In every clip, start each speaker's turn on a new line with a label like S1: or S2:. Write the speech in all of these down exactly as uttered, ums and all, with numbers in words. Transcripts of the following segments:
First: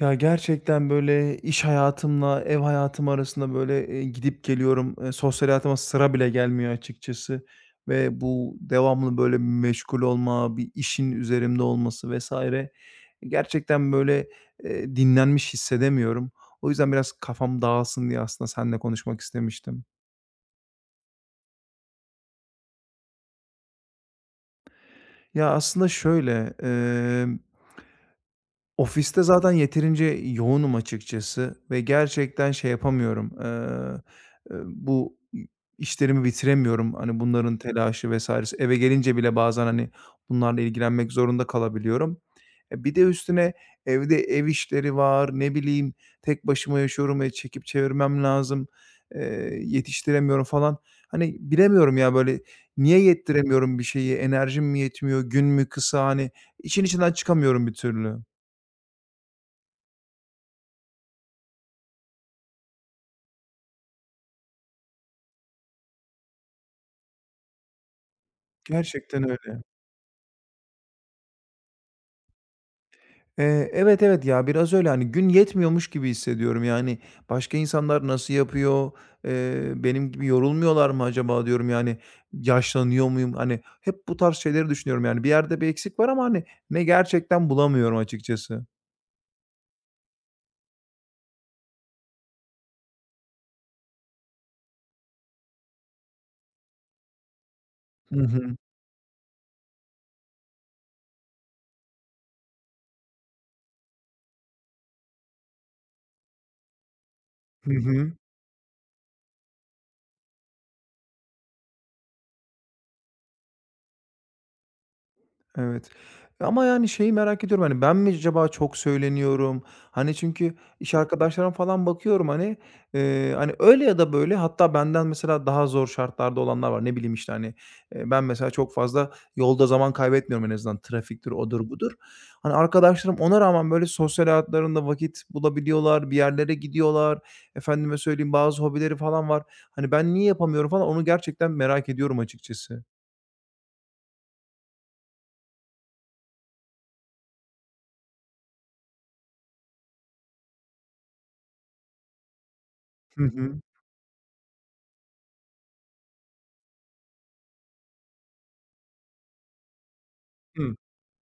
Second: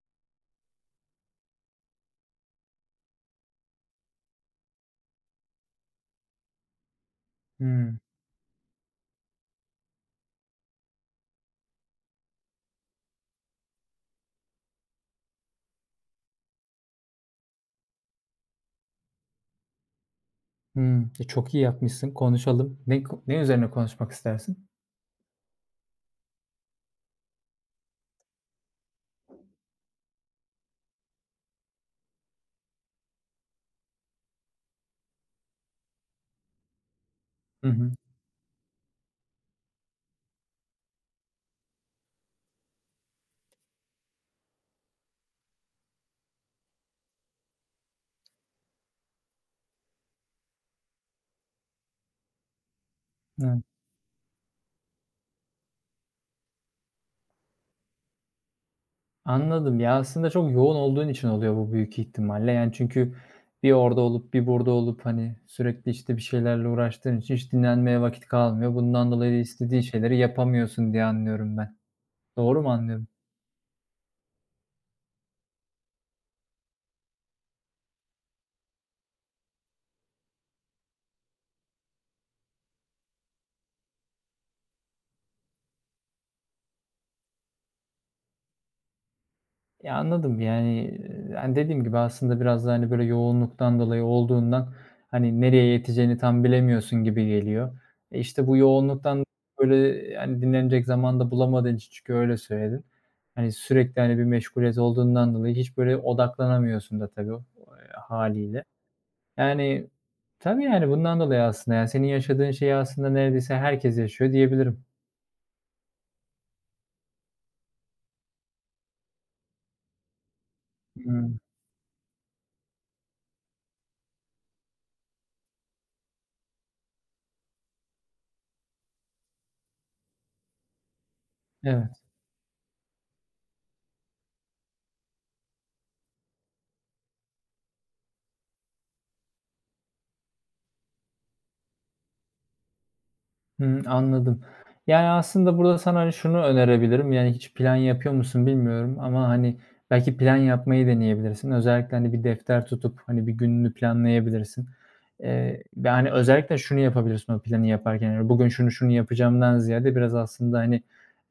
S1: Ya, gerçekten, böyle, iş hayatımla ev hayatım arasında, böyle, eee, gidip geliyorum. Eee, sosyal hayatıma sıra bile gelmiyor açıkçası
S2: Hımm.
S1: ve bu devamlı, böyle, meşgul olma, bir işin üzerimde olması vesaire e, gerçekten, böyle, eee, dinlenmiş hissedemiyorum. O yüzden biraz kafam dağılsın diye aslında seninle konuşmak istemiştim.
S2: Hımm. E, çok iyi yapmışsın. Konuşalım. Ne ko ne üzerine konuşmak istersin?
S1: Ya, aslında şöyle, ofiste zaten yeterince yoğunum açıkçası ve gerçekten şey yapamıyorum, eee, eee, bu işlerimi bitiremiyorum. Hani, bunların
S2: Hı hı.
S1: telaşı vs.si eve gelince bile bazen, hani, bunlarla ilgilenmek zorunda kalabiliyorum. E, bir de üstüne evde ev işleri var, ne bileyim, tek başıma yaşıyorum, e, çekip çevirmem lazım, eee, yetiştiremiyorum falan. Hani, bilemiyorum ya, böyle, niye
S2: Evet.
S1: yettiremiyorum bir şeyi, enerjim mi yetmiyor, gün mü kısa, hani, işin içinden çıkamıyorum bir türlü.
S2: Anladım. Ya, aslında çok yoğun olduğun için oluyor bu büyük ihtimalle. Yani, çünkü bir orada olup bir burada olup, hani, sürekli, işte, bir şeylerle uğraştığın için hiç dinlenmeye vakit kalmıyor. Bundan
S1: Gerçekten
S2: dolayı
S1: öyle.
S2: istediğin şeyleri yapamıyorsun diye anlıyorum ben. Doğru mu anlıyorum?
S1: Eee, evet, evet ya, biraz öyle, hani, gün yetmiyormuş gibi hissediyorum. Yani, başka insanlar nasıl yapıyor? Eee, benim gibi yorulmuyorlar mı acaba diyorum, yani, yaşlanıyor muyum? Hani, hep bu tarz şeyleri düşünüyorum, yani, bir yerde bir eksik var ama, hani, ne gerçekten bulamıyorum açıkçası.
S2: Ya, anladım. Yani, hani, dediğim gibi aslında biraz da, hani, böyle yoğunluktan dolayı olduğundan, hani, nereye yeteceğini tam bilemiyorsun gibi geliyor. E,
S1: Hı
S2: işte bu
S1: hı.
S2: yoğunluktan, böyle, hani, dinlenecek zaman da bulamadığın için çünkü öyle söyledin. Hani, sürekli, hani, bir meşguliyet olduğundan dolayı hiç böyle odaklanamıyorsun da tabii, eee,
S1: Hı hı.
S2: hâliyle. Yani, tabii, yani, bundan dolayı aslında, yani, senin yaşadığın şeyi aslında neredeyse herkes yaşıyor diyebilirim.
S1: Evet. Ama yani şeyi merak ediyorum, hani, ben mi acaba çok söyleniyorum? Hani, çünkü iş
S2: Hımm.
S1: arkadaşlarıma falan bakıyorum, hani, eee, hani, öyle ya da böyle hatta benden mesela daha zor şartlarda olanlar var. Ne bileyim, işte, hani, eee, ben mesela çok fazla yolda zaman kaybetmiyorum en azından. Trafiktir, odur budur.
S2: Evet.
S1: Hani, arkadaşlarım ona rağmen böyle sosyal hayatlarında vakit bulabiliyorlar, bir yerlere gidiyorlar. Efendime söyleyeyim, bazı hobileri falan var. Hani, ben niye yapamıyorum falan onu gerçekten merak ediyorum açıkçası.
S2: Hımm, anladım. Yani, aslında burada sana, hani, şunu önerebilirim, yani, hiç plan yapıyor musun bilmiyorum ama, hani, belki plan yapmayı deneyebilirsin. Özellikle, hani, bir defter tutup,
S1: Hı
S2: hani, bir
S1: hı.
S2: gününü planlayabilirsin. Eee, ve, hani, özellikle şunu yapabilirsin o planı yaparken, yani, bugün şunu şunu yapacağımdan ziyade biraz aslında,
S1: Hı.
S2: hani,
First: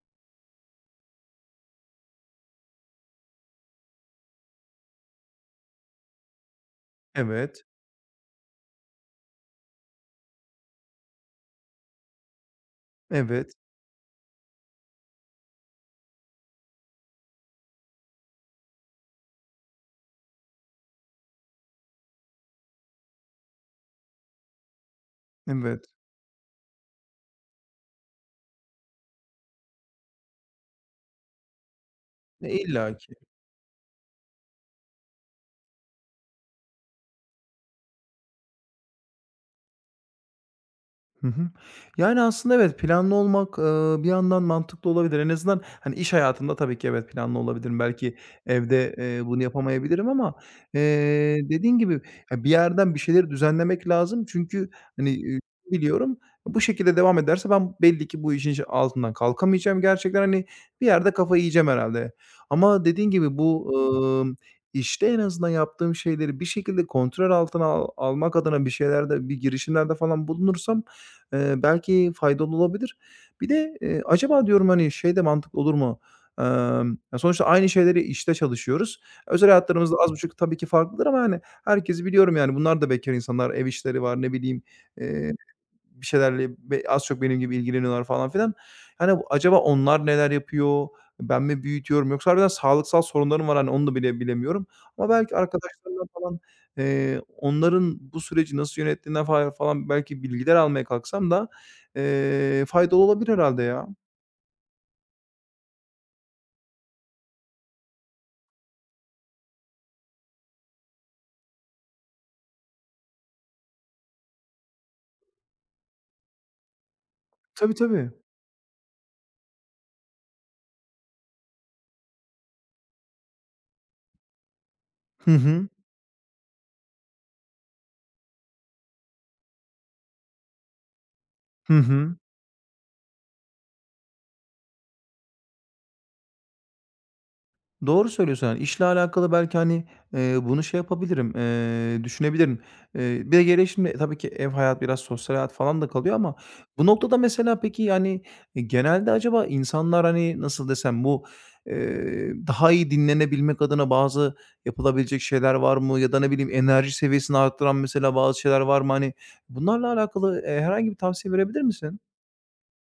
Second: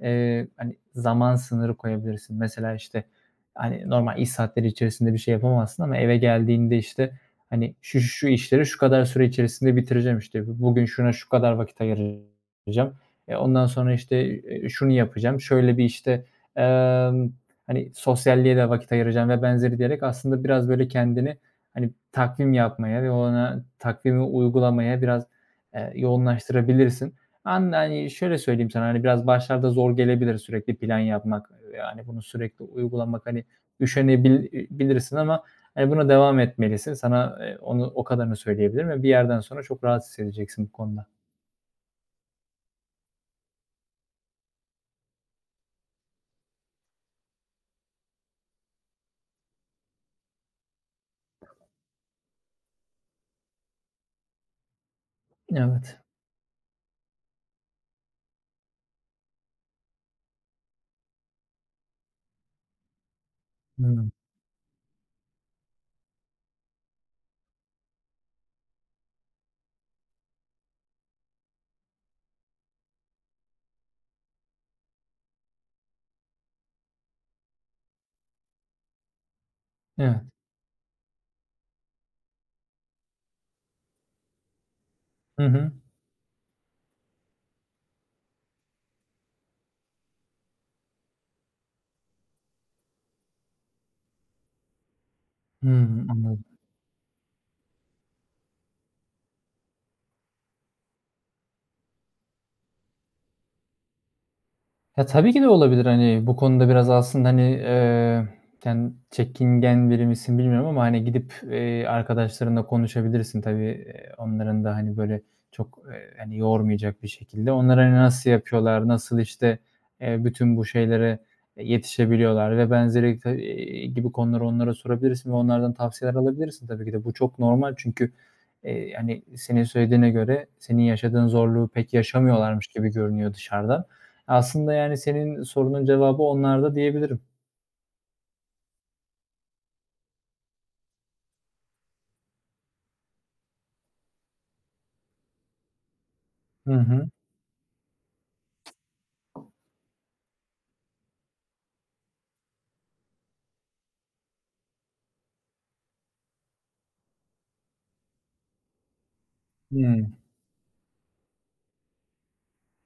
S2: eee, hani, zaman sınırı koyabilirsin. Mesela, işte, hani, normal iş saatleri içerisinde bir şey yapamazsın ama eve geldiğinde, işte,
S1: Evet,
S2: hani şu, şu, şu işleri şu kadar süre içerisinde bitireceğim işte. Bugün şuna şu kadar vakit ayıracağım. E,
S1: evet.
S2: ondan sonra işte, e, şunu yapacağım. Şöyle bir işte, emm, hani sosyalliğe de vakit ayıracağım ve benzeri diyerek aslında biraz böyle kendini hani takvim yapmaya ve ona takvimi uygulamaya biraz,
S1: Evet.
S2: eee, yoğunlaştırabilirsin. An hani şöyle söyleyeyim sana, hani biraz başlarda zor gelebilir sürekli plan yapmak. Yani bunu
S1: E,
S2: sürekli
S1: illaki.
S2: uygulamak hani üşenebil e, bilirsin ama Eee, buna devam etmelisin. Sana, eee, onu o kadarını söyleyebilirim ve bir yerden sonra çok rahat hissedeceksin bu konuda.
S1: Hı hı. Yani, aslında evet, planlı olmak, eee, bir yandan mantıklı olabilir. En azından, hani, iş hayatında tabii ki evet, planlı olabilirim. Belki evde, eee, bunu yapamayabilirim ama, eee, dediğin gibi, ya, bir yerden bir şeyleri düzenlemek lazım. Çünkü, hani, eee,
S2: Evet.
S1: biliyorum, bu şekilde devam ederse ben belli ki bu işin altından kalkamayacağım. Gerçekten, hani, bir yerde kafayı yiyeceğim herhalde. Ama dediğin gibi bu,
S2: Hımm.
S1: ımm, işte en azından yaptığım şeyleri bir şekilde kontrol altına al almak adına bir şeylerde, bir girişimlerde falan bulunursam, Eee, belki faydalı olabilir. Bir de, eee, acaba diyorum, hani, şey de mantıklı olur mu? Emm, ya, sonuçta aynı şeyleri işte çalışıyoruz. Özel hayatlarımızda az
S2: Evet.
S1: buçuk tabii ki farklıdır ama, hani, herkesi biliyorum, yani, bunlar da bekâr insanlar, ev işleri var, ne bileyim, eee
S2: Hı hı.
S1: bir şeylerle be az çok benim gibi ilgileniyorlar falan filan. Hani, acaba onlar neler yapıyor? Ben mi büyütüyorum yoksa harbiden sağlıksal sorunlarım var, hani, onu da bile bilemiyorum ama belki arkadaşlarımdan
S2: Hımm,
S1: falan,
S2: anladım.
S1: eee, onların bu süreci nasıl yönettiğinden fa falan belki bilgiler almaya kalksam da, eee, faydalı olabilir herhalde ya.
S2: Ya, tabii ki de olabilir. Hani, bu konuda biraz aslında, hani, eee, yani, çekingen biri misin bilmiyorum ama, hani, gidip, eee, arkadaşlarınla konuşabilirsin tabii. Eee, onların da, hani, böyle çok, eee, hani, yormayacak bir şekilde.
S1: Tabii,
S2: Onlar, hani,
S1: tabii.
S2: nasıl yapıyorlar, nasıl, işte, eee, bütün bu şeylere, yetişebiliyorlar ve benzeri ta eee, gibi konuları onlara sorabilirsin
S1: Hı
S2: ve
S1: hı.
S2: onlardan tavsiyeler alabilirsin tabii ki de. Bu çok normal çünkü, eee, hani, senin söylediğine göre senin yaşadığın zorluğu
S1: Hı
S2: pek
S1: hı.
S2: yaşamıyorlarmış gibi görünüyor dışarıdan. Aslında, yani, senin sorunun cevabı onlarda diyebilirim.
S1: Doğru söylüyorsun. Yani, işle alakalı belki, hani, eee, bunu şey yapabilirim, eee, düşünebilirim. Eee, bir de geriye şimdi tabii ki ev hayat, biraz sosyal hayat falan da kalıyor ama
S2: Hı
S1: bu
S2: hı.
S1: noktada mesela peki, yani, eee, genelde acaba insanlar, hani, nasıl desem, bu, eee, daha iyi dinlenebilmek adına bazı yapılabilecek şeyler var mı ya da ne bileyim enerji seviyesini arttıran mesela bazı şeyler var mı? Hani, bunlarla
S2: Hıı.
S1: alakalı, eee, herhangi bir tavsiye verebilir misin?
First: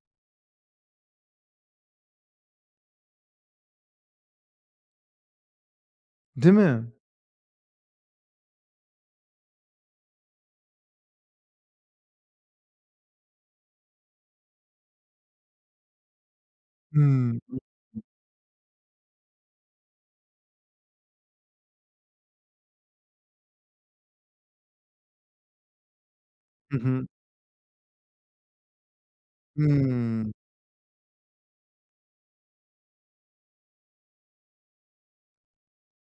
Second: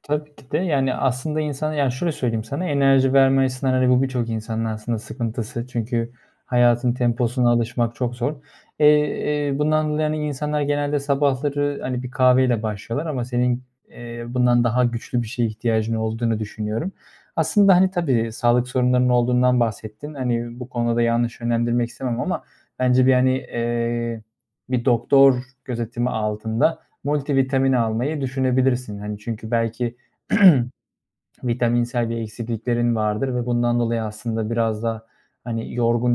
S2: Tabii ki de. Yani, aslında insan yani, şöyle söyleyeyim sana, enerji verme açısından, hani, bu birçok insanın aslında sıkıntısı. Çünkü
S1: Değil mi?
S2: hayatın temposuna alışmak çok zor. Eee, eee, bundan dolayı, hani, insanlar genelde sabahları, hani, bir kahveyle başlıyorlar ama senin, eee, bundan daha güçlü bir şeye ihtiyacın olduğunu düşünüyorum.
S1: Hımm.
S2: Aslında, hani, tabii sağlık sorunlarının olduğundan bahsettin. Hani, bu konuda yanlış yönlendirmek istemem ama bence bir, hani, eee, bir doktor gözetimi
S1: Hı
S2: altında
S1: hı.
S2: multivitamin almayı düşünebilirsin. Hani, çünkü belki
S1: Hımm.
S2: vitaminsel bir eksikliklerin vardır ve bundan dolayı aslında biraz da, hani, yorgun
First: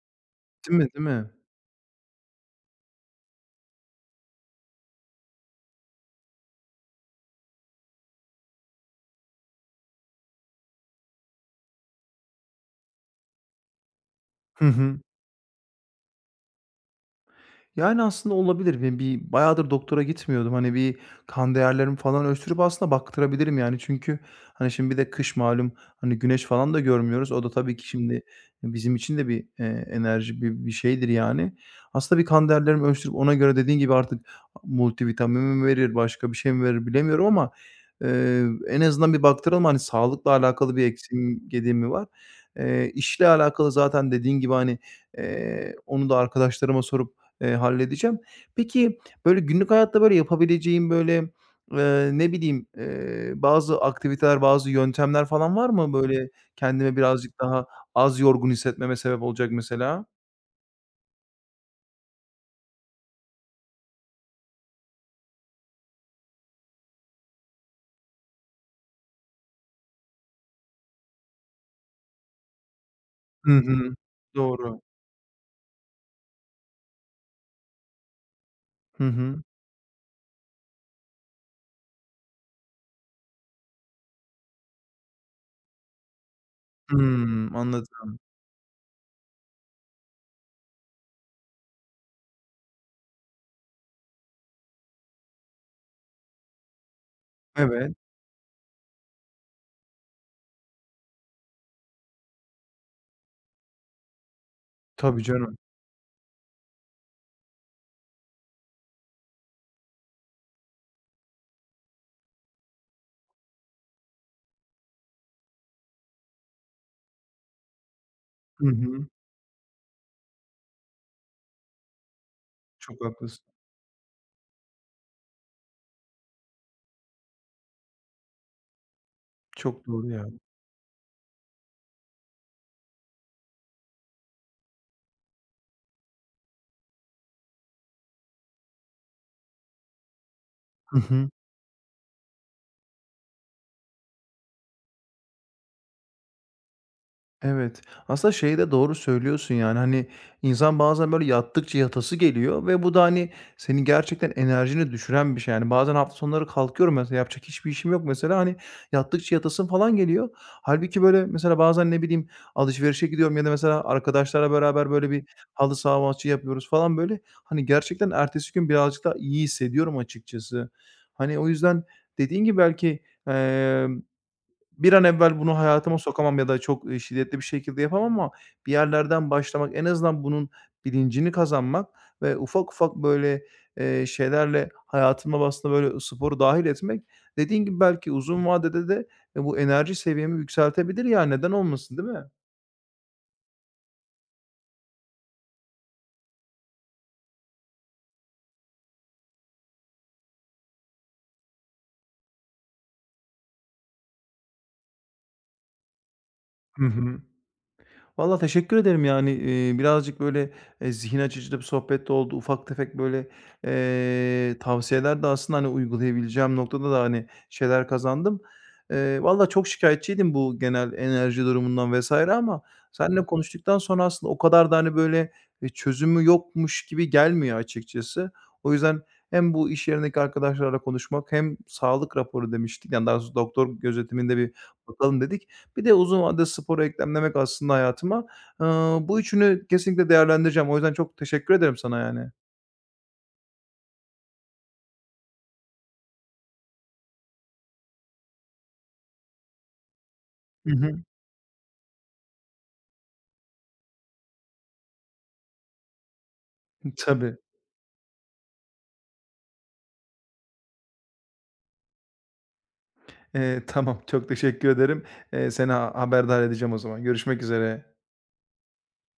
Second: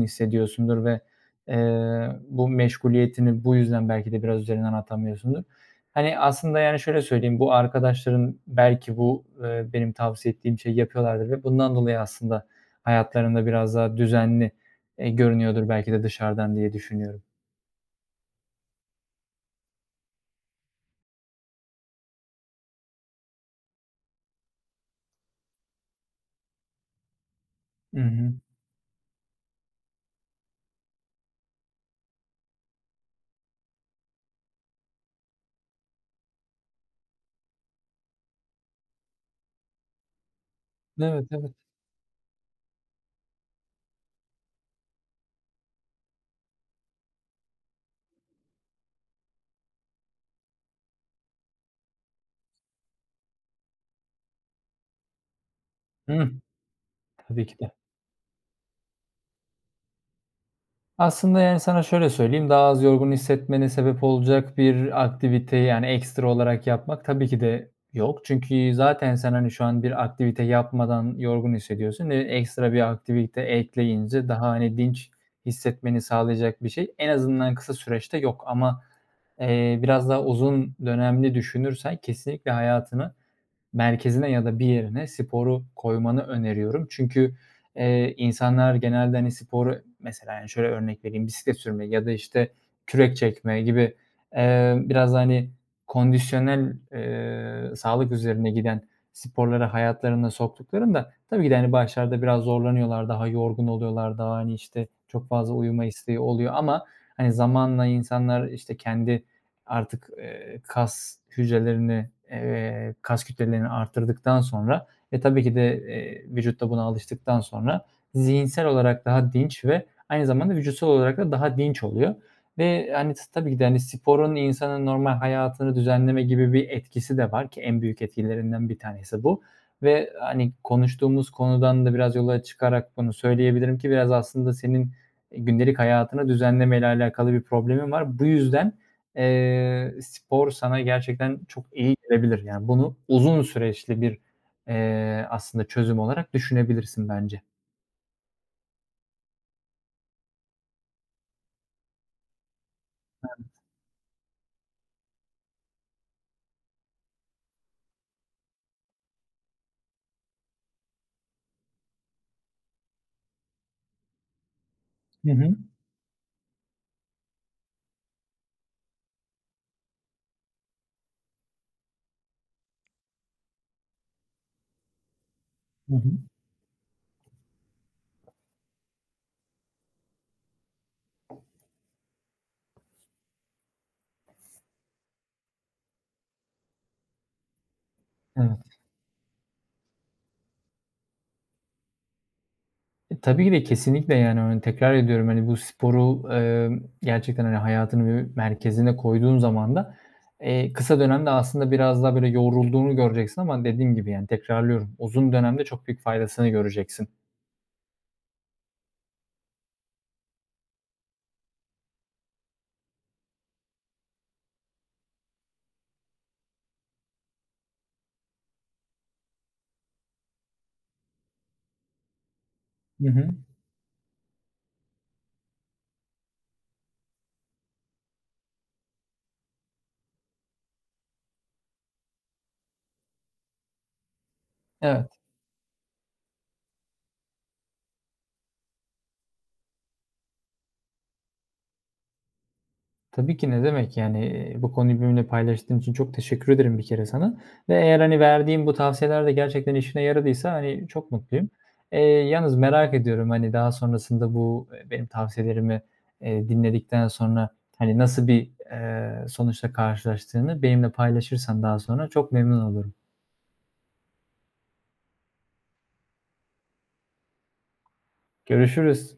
S1: Değil
S2: hissediyorsundur
S1: mi,
S2: ve,
S1: değil mi?
S2: eee, bu meşguliyetini bu yüzden belki de biraz üzerinden atamıyorsundur. Hani, aslında, yani, şöyle söyleyeyim, bu arkadaşların belki bu, eee, benim tavsiye ettiğim şeyi yapıyorlardır ve bundan dolayı aslında hayatlarında biraz daha düzenli,
S1: Hı hı.
S2: eee, görünüyordur belki de dışarıdan diye düşünüyorum.
S1: Yani, aslında olabilir. Ben bir bayağıdır doktora gitmiyordum. Hani, bir kan değerlerimi falan ölçtürüp aslında baktırabilirim, yani. Çünkü, hani, şimdi bir de kış malum, hani, güneş falan da görmüyoruz. O da tabii ki
S2: Hı
S1: şimdi
S2: hı.
S1: bizim için de bir, eee, enerji, bir bir şeydir, yani. Aslında bir kan değerlerimi ölçtürüp ona göre dediğin gibi artık multivitamin mi verir, başka bir şey mi verir bilemiyorum ama, eee, en azından bir baktıralım. Hani, sağlıkla alakalı bir
S2: Evet,
S1: eksiğim,
S2: evet.
S1: gediğim mi var? Eee, işle alakalı zaten dediğin gibi, hani, eee, onu da arkadaşlarıma sorup Eee, halledeceğim. Peki, böyle, günlük hayatta, böyle, yapabileceğim, böyle, eee, ne bileyim, eee, bazı aktiviteler, bazı yöntemler falan var mı?
S2: Hıh.
S1: Böyle, kendime birazcık
S2: Tabii ki.
S1: daha az yorgun hissetmeme sebep olacak mesela.
S2: Aslında, yani, sana şöyle söyleyeyim, daha az yorgun hissetmene sebep olacak bir aktiviteyi, yani, ekstra olarak yapmak tabii ki de yok. Çünkü zaten sen, hani, şu an bir aktivite yapmadan yorgun hissediyorsun. Eee, ekstra bir aktivite
S1: Hı hı.
S2: ekleyince daha, hani,
S1: Doğru.
S2: dinç hissetmeni sağlayacak bir şey en azından kısa süreçte yok ama,
S1: Hı hı.
S2: eee, biraz daha uzun dönemli düşünürsen kesinlikle hayatını merkezine ya da bir yerine sporu koymanı öneriyorum. Çünkü,
S1: Hımm,
S2: eee,
S1: anladım.
S2: insanlar genelde, hani, sporu mesela, yani, şöyle örnek vereyim, bisiklet sürme ya da, işte, kürek çekme gibi, eee, biraz hani, kondisyonel, eee,
S1: Evet.
S2: sağlık üzerine giden sporları hayatlarına soktuklarında tabii ki de, hani, başlarda biraz zorlanıyorlar, daha yorgun oluyorlar, daha, hani, işte,
S1: Tabii
S2: çok fazla
S1: canım.
S2: uyuma isteği oluyor ama, hani, zamanla insanlar, işte, kendi artık, eee, kas hücrelerini, eee, kas kütlelerini artırdıktan sonra, e, tabii ki de, eee, vücut buna alıştıktan sonra zihinsel
S1: Hı
S2: olarak
S1: hı.
S2: daha dinç ve aynı zamanda vücutsal olarak da daha dinç oluyor ve,
S1: Çok
S2: hani,
S1: haklısın.
S2: tabii ki de, hani, sporun insanın normal hayatını düzenleme gibi bir etkisi de var ki en büyük etkilerinden bir tanesi bu
S1: Çok
S2: ve,
S1: doğru ya.
S2: hani, konuştuğumuz konudan da biraz yola çıkarak bunu söyleyebilirim ki biraz aslında senin, eee, gündelik hayatını düzenlemeyle alakalı bir problemin var. Bu yüzden Eee, spor sana
S1: Hı hı.
S2: gerçekten çok iyi gelebilir. Yani bunu uzun süreçli bir, eee, aslında çözüm olarak düşünebilirsin bence.
S1: Evet. Aslında şeyi de doğru söylüyorsun, yani, hani, insan bazen böyle yattıkça yatası geliyor ve bu da, hani, senin gerçekten enerjini düşüren bir şey. Yani, bazen hafta sonları kalkıyorum mesela, yapacak hiçbir işim yok mesela, hani, yattıkça yatasın falan geliyor. Halbuki böyle mesela bazen, ne bileyim, alışverişe gidiyorum ya da mesela arkadaşlarla beraber böyle bir
S2: Hı hı.
S1: halı saha maçı yapıyoruz falan böyle. Hani, gerçekten ertesi gün birazcık daha iyi hissediyorum açıkçası. Hani, o yüzden dediğin gibi belki, bir an evvel bunu
S2: Hı
S1: hayatıma
S2: hı.
S1: sokamam ya da çok, eee, şiddetli bir şekilde yapamam ama bir yerlerden başlamak, en azından bunun bilincini kazanmak ve ufak ufak böyle, eee, şeylerle hayatıma aslında böyle sporu dâhil etmek, dediğin gibi belki uzun
S2: Evet.
S1: vadede de, eee, bu enerji seviyemi yükseltebilir ya, neden olmasın, değil mi?
S2: E, tabii ki de kesinlikle yani, hani, tekrar ediyorum, hani, bu sporu, emm, gerçekten, hani, hayatının bir merkezine koyduğun zaman da, eee, kısa dönemde aslında biraz daha böyle yorulduğunu göreceksin ama dediğim gibi, yani, tekrarlıyorum, uzun dönemde çok büyük faydasını
S1: Hı
S2: göreceksin.
S1: hı. Valla teşekkür ederim yani, eee, birazcık böyle, eee, zihin açıcı da bir sohbet de oldu. Ufak tefek böyle, eee, tavsiyeler de aslında, hani, uygulayabileceğim noktada da, hani, şeyler kazandım. Eee, valla çok şikayetçiydim bu genel enerji durumundan vesaire ama
S2: Hı
S1: seninle
S2: hı.
S1: konuştuktan sonra aslında o kadar da, hani, böyle, eee, çözümü yokmuş gibi gelmiyor açıkçası. O yüzden hem bu iş yerindeki arkadaşlarla konuşmak hem sağlık raporu demiştik, yani, daha doğrusu doktor gözetiminde bir
S2: Evet.
S1: bakalım dedik. Bir de uzun vadede sporu eklemlemek aslında hayatıma. Aaa, bu üçünü kesinlikle değerlendireceğim. O yüzden çok teşekkür ederim sana yani.
S2: Tabii ki, ne demek. Yani, bu konuyu benimle paylaştığın için çok teşekkür ederim bir kere sana ve eğer, hani, verdiğim bu tavsiyeler de gerçekten işine yaradıysa,
S1: Hı
S2: hani,
S1: hı.
S2: çok mutluyum. Eee, yalnız merak ediyorum, hani, daha sonrasında bu, eee, benim tavsiyelerimi, eee, dinledikten
S1: Tabii.
S2: sonra, hani, nasıl bir, eee, sonuçla karşılaştığını benimle paylaşırsan daha sonra çok memnun olurum.
S1: Eee, tamam, çok teşekkür ederim. Eee, seni ha haberdar edeceğim o zaman. Görüşmek üzere.
S2: Görüşürüz.